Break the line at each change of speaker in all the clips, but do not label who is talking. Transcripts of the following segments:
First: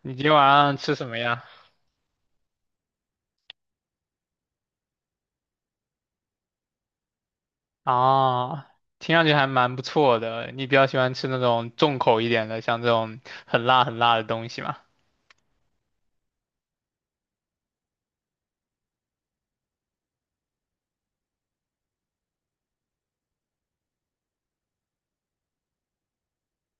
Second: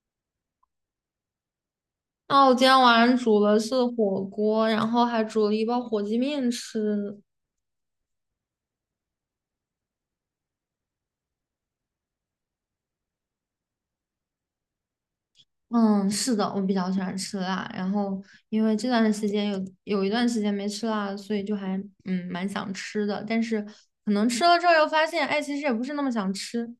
你今天晚上吃什么呀？
哦，我今天晚上煮了是火锅，然后还煮了一包火鸡面吃。
啊，听上去还蛮不错的。你比较喜欢吃那种重口一点的，像这种很辣很辣的东西吗？
嗯，是的，我比较喜欢吃辣，然后因为这段时间有一段时间没吃辣所以就还蛮想吃的，但是可能吃了之后又发现，哎，其实也不是那么想吃。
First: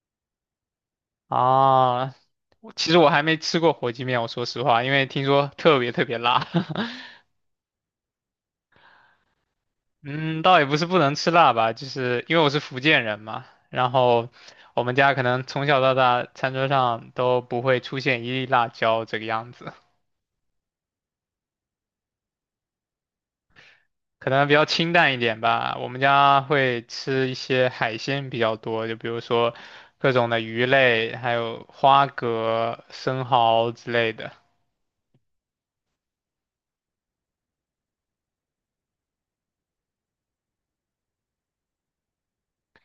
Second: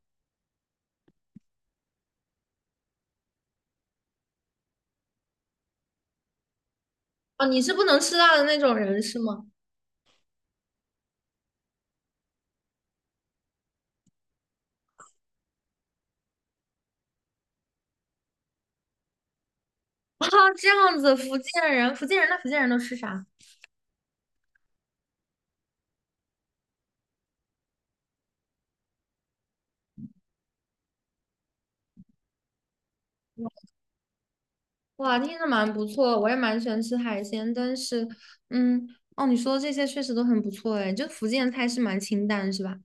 啊，我其实还没吃过火鸡面，我说实话，因为听说特别特别辣。
哦，你是不能吃辣的那种人是吗？
嗯，倒也不是不能吃辣吧，就是因为我是福建人嘛，然后我们家可能从小到大餐桌上都不会出现一粒辣椒这个样子。
啊，这样子，福建人，福建人，那福建人都吃啥？
可能比较清淡一点吧。我们家会吃一些海鲜比较多，就比如说各种的鱼类，还有花蛤、生蚝之类的。
哇，听着蛮不错，我也蛮喜欢吃海鲜，但是，嗯，哦，你说的这些确实都很不错，哎，就福建菜是蛮清淡，是吧？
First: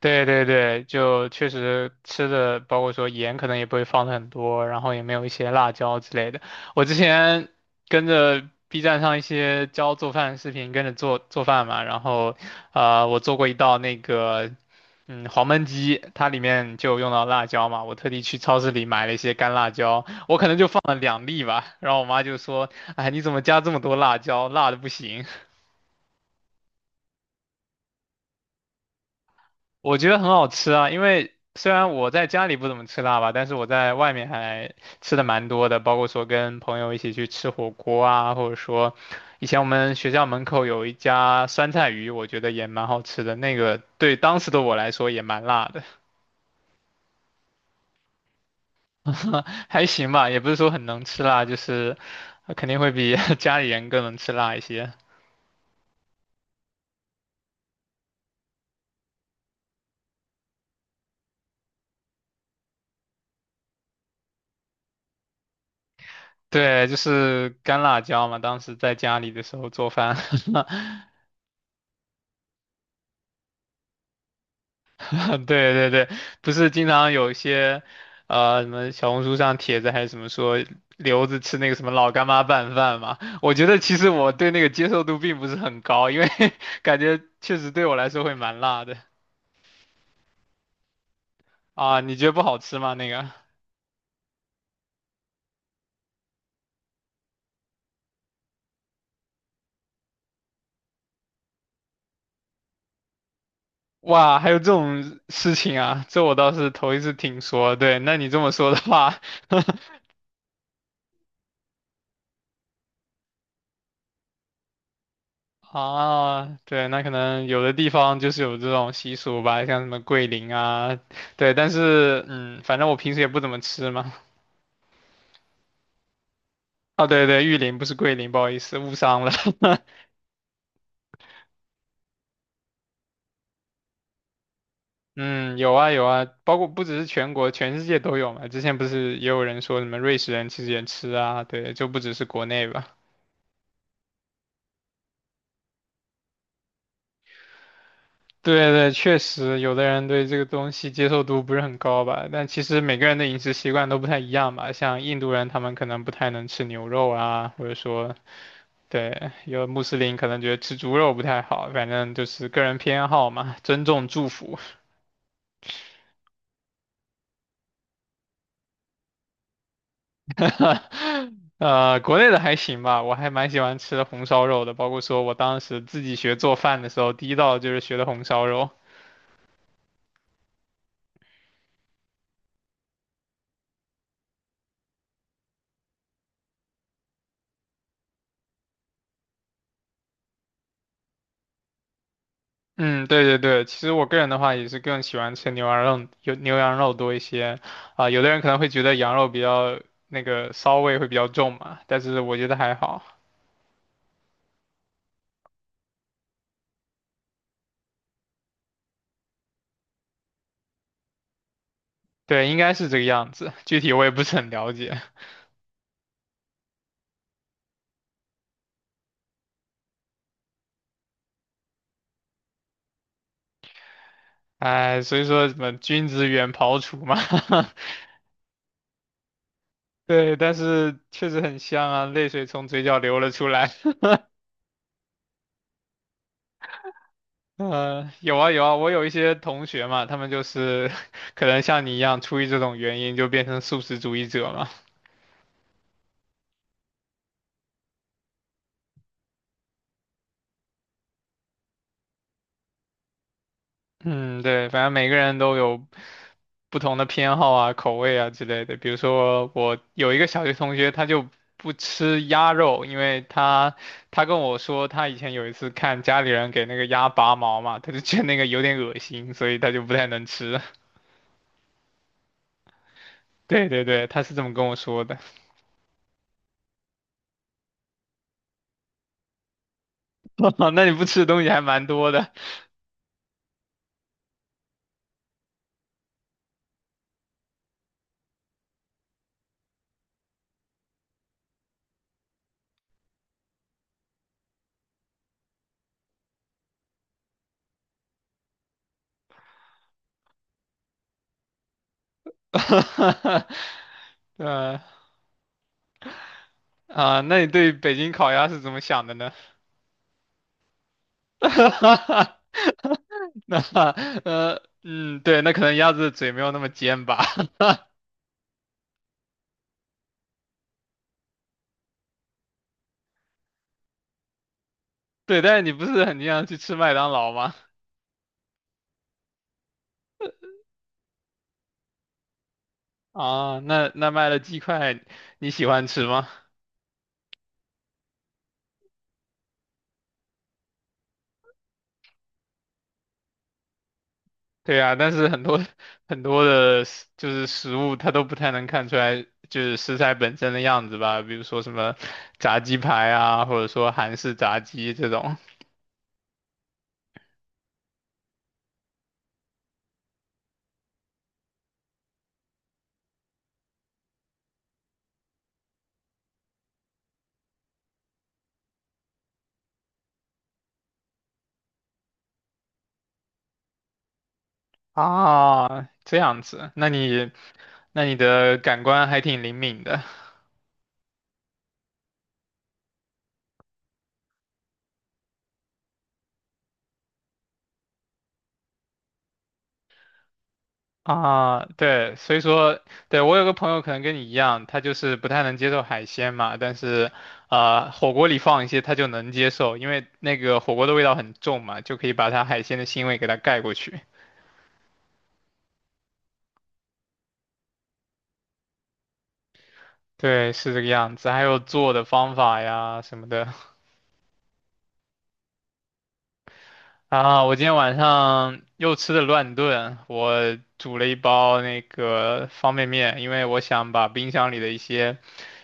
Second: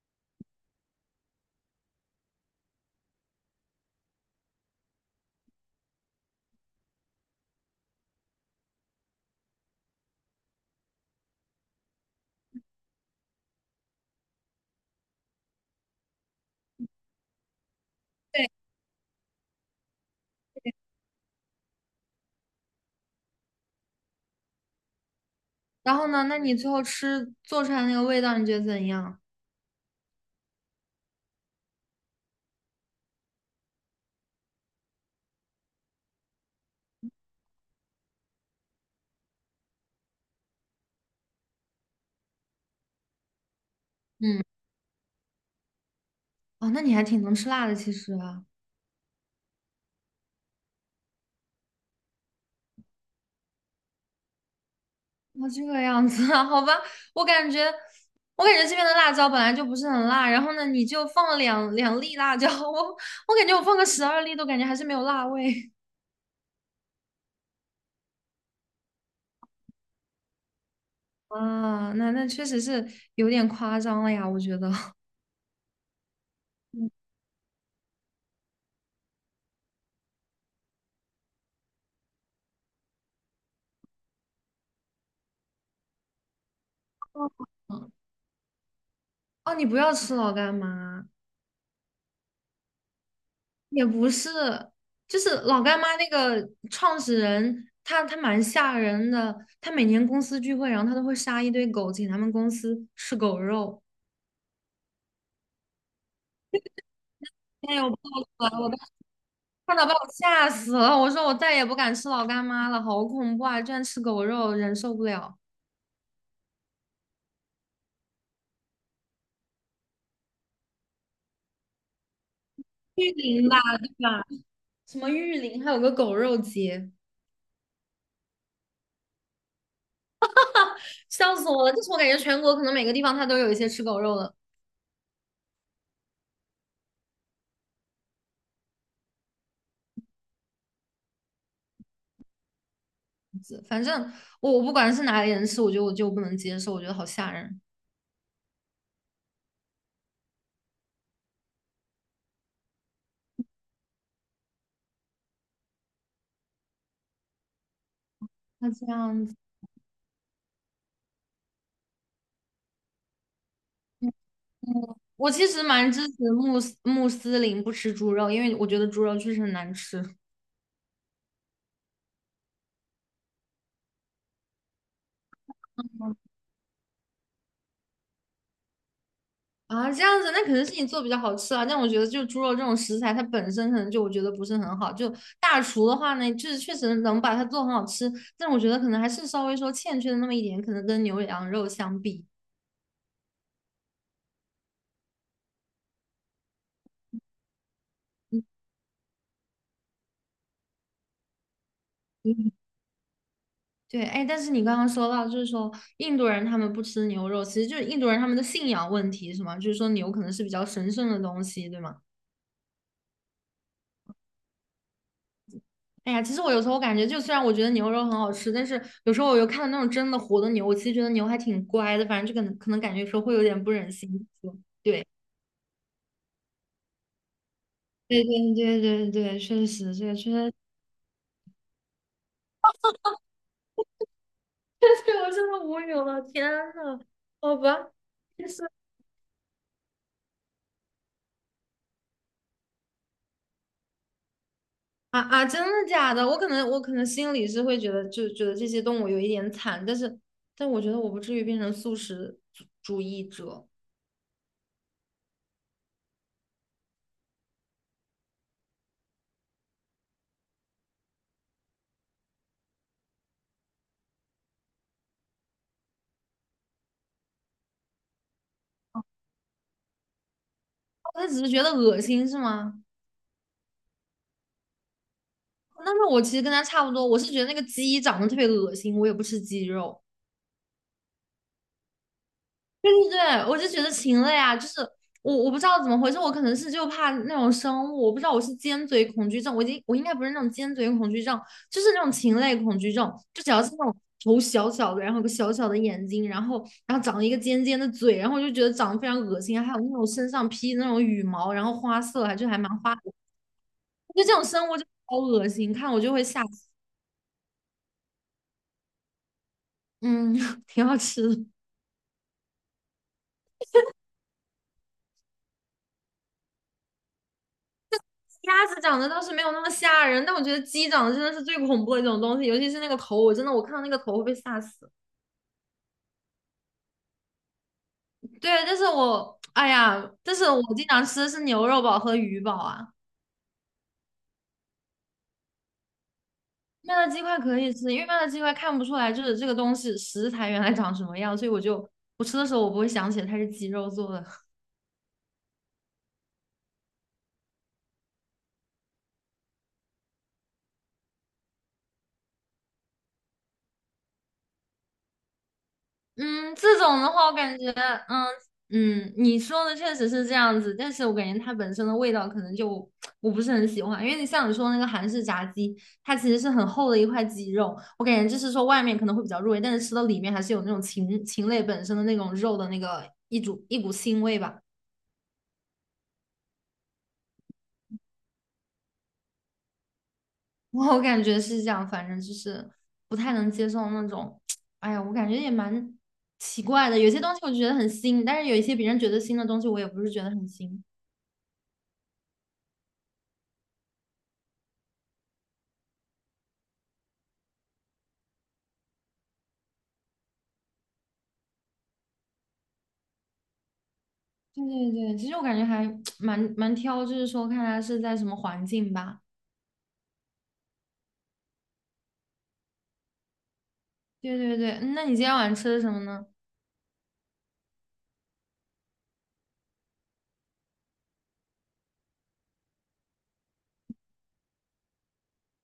对对对，就确实吃的，包括说盐可能也不会放的很多，然后也没有一些辣椒之类的。我之前跟着 B 站上一些教做饭的视频，跟着做做饭嘛，然后我做过一道黄焖鸡，它里面就用到辣椒嘛，我特地去
对，
超市里买了一些干辣椒，我可能就放了两粒吧，然后我妈就说，哎，你怎么加这么多辣椒，辣的不行。
然后呢，那你最后吃做出来那个味道，你觉得怎样？
我觉得很好吃啊，因为虽然我在家里不怎么吃辣吧，但是我在外面还吃的蛮多的，包括说跟朋友一起去吃火锅啊，或者说以前我们学校门口有一家酸菜鱼，我觉得也蛮好吃的，那个对当
嗯，
时的我来说也蛮辣的，
哦，那你还挺能吃辣的，其实啊，
还行吧，也不是说很能吃辣，就是肯定会比 家里人更能吃辣一些。
哦，这个样子啊，好吧，我感觉，我感觉这边的辣椒本来就不是很辣，然后呢，你就放了两粒辣椒，我感觉我放个十二粒都感觉还是没有辣味
对，就是干辣椒嘛，当时在家里的时候做饭。
啊，那确实是有点夸张了呀，我觉得。
对对对，不是经常有一些，什么小红书上帖子还是什么说留子吃那个什么老干妈拌饭嘛？我觉得其实我对那个接受度并不是很高，因为 感觉确实对我来 说会蛮辣的
哦，你不要吃老干妈，
啊。你觉得不好吃吗？那个？
也不是，就是老干妈那个创始人，他蛮吓人的。他每年公司聚会，然后他都会杀一堆狗，请他们公司吃狗肉。
哇，还有这种事情啊，这我倒是头一次听
哎
说。
呦，我报
对，那你
出
这么
来了我
说的
当时
话，
看到把 我吓死了。我说我再也不敢吃老干妈了，好恐怖啊！居然吃狗肉，忍受不了。
啊，对，那可能有的地方就是有这种习俗吧，像什么桂林啊，对，但是反正我
玉
平时也不
林
怎
吧，
么
对
吃嘛。
吧？什么玉林，还有个狗肉节，
哦，对对，玉林不是桂林，不好意思，误伤了。
笑死我了！就是我感觉全国可能每个地方它都有一些吃狗肉的，
嗯，有啊有啊，包括不只是全国，全世界都有嘛。之前不是也有人说什么瑞士人其实也吃啊，对，就不只是国内吧。
反正我不管是哪里人吃，我觉得我就不能接受，我觉得好吓人。
对对，确实有的人对这个东西接受度不是很高吧，但其实每个人的饮食习惯都不太一样吧。像印度人，他们可能不太能吃牛肉啊，或者说
那这样
对，
子，
有穆斯林可能觉得吃猪肉不太好，反正就是个人偏好嘛，尊重祝福。
嗯我其实蛮支持穆斯林不吃猪肉，因为我觉得猪肉确实很难吃
国内的还行吧，我还蛮喜欢吃红烧肉的，包括说我当时自己学做饭的时候，第一道就是学的红烧肉。
啊。这样子，那可能是你做比较好吃啊。但我觉得就猪肉这种食材，它本身可能就我觉得不是很好。就大厨的话呢，就是确实能把它做很好吃，但我觉得可能还是稍微说欠缺的那么一点，可能跟牛羊肉相比。
嗯，对对对，其实我个人的话也是更喜欢吃牛羊肉，有牛羊肉多一些。啊、有的人
嗯
可能会觉得羊肉比较那个骚味会比较重嘛，但是我觉
嗯
得还好。
对，哎，但是你刚刚说到，就是说印度人他们不吃牛肉，其实就是印度人他们的信仰问题，是吗？就是说牛可能是比较神圣的东西，对吗？
对，应该是这个样子，具体我也不是很了解。
哎呀，其实我有时候我感觉，就虽然我觉得牛肉很好吃，但是有时候我又看到那种真的活的牛，我其实觉得牛还挺乖的，反正就可能感觉有时候会有点不忍心说。
哎，
对，
所以说什么君子远庖厨嘛，
对对对对对，确实，这个确
对，
实，
但是确实很香啊，泪水从嘴角流了出来。
对我真的无语了，天呐，好吧，
嗯，有
就
啊
是
有啊，我有一些同学嘛，他们就是 可能像你一样，出于这种原因就变成素食主义者嘛。
啊，真的假的？我可能心里是会觉得，就觉得这些动物有一点惨，但是但我觉得我不至于变成素食主主义者，
嗯，对，反正每个人都有不同的偏好啊、口味啊之类的。比如说，我有一个小学同学，他就不吃鸭肉，因为他跟我说，他以前有一次看家里人给那个鸭拔毛嘛，他就觉得那个有点恶心，所以他就不太能吃。
我只是觉得恶心，是吗？
对对对，他是这么跟我说的。
但是我其实跟他差不多，我是觉得那个鸡长得特别恶心，我也不吃鸡肉。
那你不吃的东西还蛮多的。
对对对，我就觉得禽类啊，就是我不知道怎么回事，我可能是就怕那种生物，我不知道我是尖嘴恐惧症，我已经我应该不是那种尖嘴恐惧症，就是那种禽类恐惧症，就只要是那种头小小的，然后有个小小的眼睛，然后长了一个尖尖的嘴，然后我就觉得长得非常恶心，还有那种身上披那种羽毛，然后花色还就还蛮花的，得这种生物
呃
就好恶心，看我就会吓死
啊，那你对北京烤鸭是怎么想的呢？
嗯，挺好吃的。
那对，那可能鸭子的嘴没有那么尖吧。
鸭子长得倒是没有那么吓人，但我觉得鸡长得真的是最恐怖的一种东西，尤其是那个头，我真的我看到那个头会被吓死。
对，但是你不是很经常去吃麦当劳吗？
对，但是我哎呀，但是我经常吃的是牛肉堡和鱼堡啊。
啊，那卖的鸡块你喜欢吃吗？
麦乐鸡块可以吃，因为麦乐鸡块看不出来就是这个东西食材原来长什么样，所以我就我吃的时候我不会想起来它是鸡肉做的。
对啊，但是很多很多就是食物它都不太能看出来，就是食材本身的样子吧，比如说什么炸鸡排啊，或者说韩式炸鸡这种
嗯，这种的话，我感觉，嗯你说的确实是这样子，但是我感觉它本身的味道可能就我不是很喜欢，因为你像你说那个韩式炸鸡，它其实是很厚的一块鸡肉，我感觉就是说外面可能会比较入味，但是吃到里面还是有那种禽类本身的那种肉的那个一股腥味吧，
啊，这样子，那你的感官还挺灵敏的。
我感觉是这样，反正就是不太能接受那种，哎呀，我感觉也蛮奇怪的，有些东西我觉得很腥，但是有一些别人觉得腥的东西，我也不是觉得很腥。
啊，对，所以说，对，我有个朋友可能跟你一样，他就是不太能接受海鲜嘛，但是，火锅里放一些他就能接受，因为那个火锅的味道很重嘛，就可以把他海鲜的腥味给他盖过去。
对对对，其实我感觉还 蛮挑，就是说看他是在什么环境吧。
对，是这个样子。还有做的方法呀什么的
对对对，嗯那你今天晚上吃的什么呢？
啊，我今天晚上又吃的乱炖，我煮了一包那个方便面，因为我想把冰箱里的一些，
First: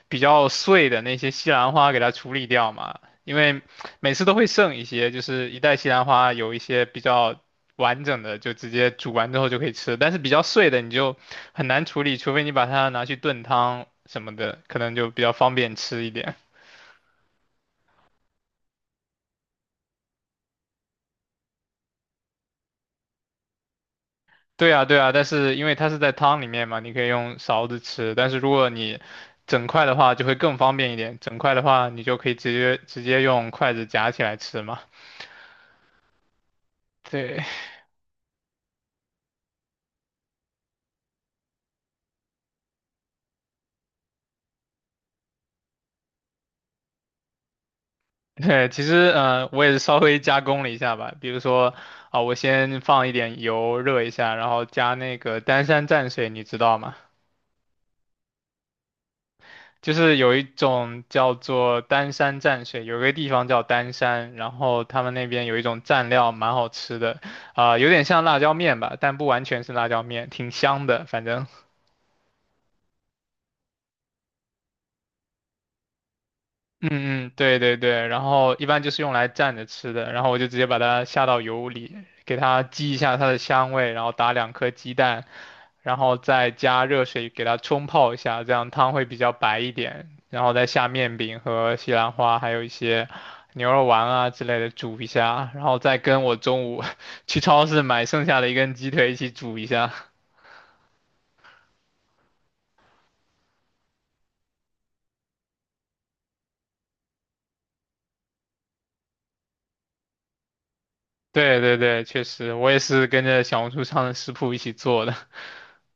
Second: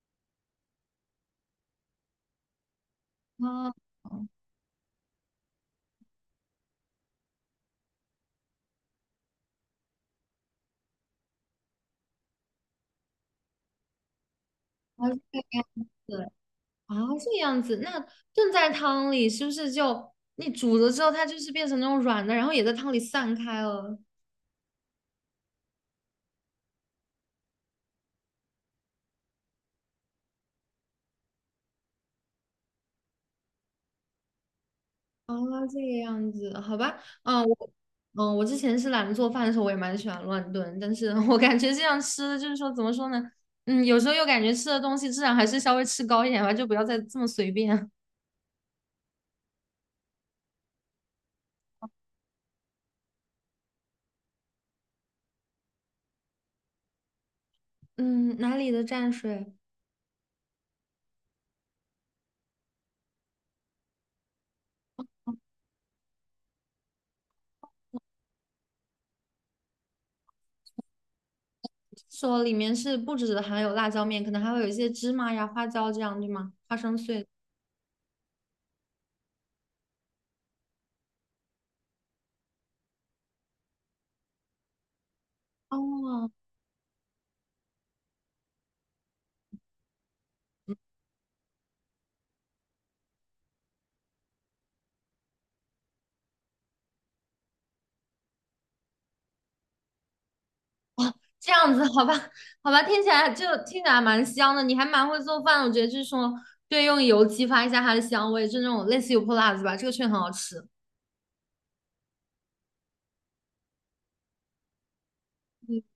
比较碎的那些西兰花给它处理掉嘛，因为
啊，
每次
哦
都会剩一些，就是一袋西兰花有一些比较完整的，就直接煮完之后就可以吃，但是比较碎的你就很难处理，除非你把它拿去炖汤什么的，可能
啊
就比较
这
方
样
便吃一
子
点。
啊，这样子，那炖在汤里是不是就你煮了之后，它就是变成那种软的，然后也在汤里散开了？
对啊，对啊，但是因为它是在汤里面嘛，你可以用勺子吃，但是如果你整块的话就会更方便一点，整块的话你就可以直接用筷子夹起来吃嘛。
啊，这个样子，好吧，嗯，
对，
我嗯，我之前是懒得做饭的时候，我也蛮喜欢乱炖，但是 我感觉这样吃的就是说怎么说呢？嗯，有时候又感觉吃的东西质量还是稍微吃高一点吧，就不要再这么随便。
对，其实我也是稍微加工了一下吧，比如说啊、我先放一点油热一下，然后加那个丹山蘸水，你知道吗？
嗯，哪里的蘸水？
就是有一种叫做丹山蘸水，有一个地方叫丹山，然后他们那边有一种蘸料蛮好吃的，啊、有点像辣椒面吧，但不完全是辣椒面，挺香的，反正。
说里面是不只含有辣椒面，可能还会有一些芝麻呀、花椒这样，对吗？花
嗯
生碎。
嗯，对对对，然后一般就是用来蘸着吃的，然后我就直接把它下到油里，给它激一下它的香味，然后打两颗鸡蛋，然后
哦，
再加热水给它冲泡一下，这样汤会比较白一点，然后再下面饼和西兰花，还有一些牛肉丸啊之类的煮一下，然后再跟我中午 去超市买剩下的一根鸡腿一起煮一下。
这样子，好吧，好吧，听起来蛮香的，你还蛮会做饭的我觉得就是说，对，用油激发一下它的香味，就那种类似油泼辣子吧，这个确实很好吃。
对对对，确实，我也是跟着小红书上的食谱一起做的。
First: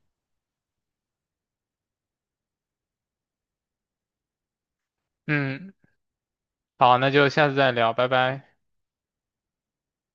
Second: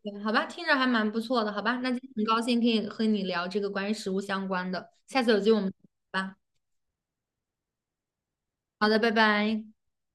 对，好吧，听着还蛮不错的，好吧，那今天很高兴可以和你聊这个关于食物相关的，下 次有机会我们
嗯，
再聊吧。
好，那就下次再聊，拜拜。
好的，拜拜。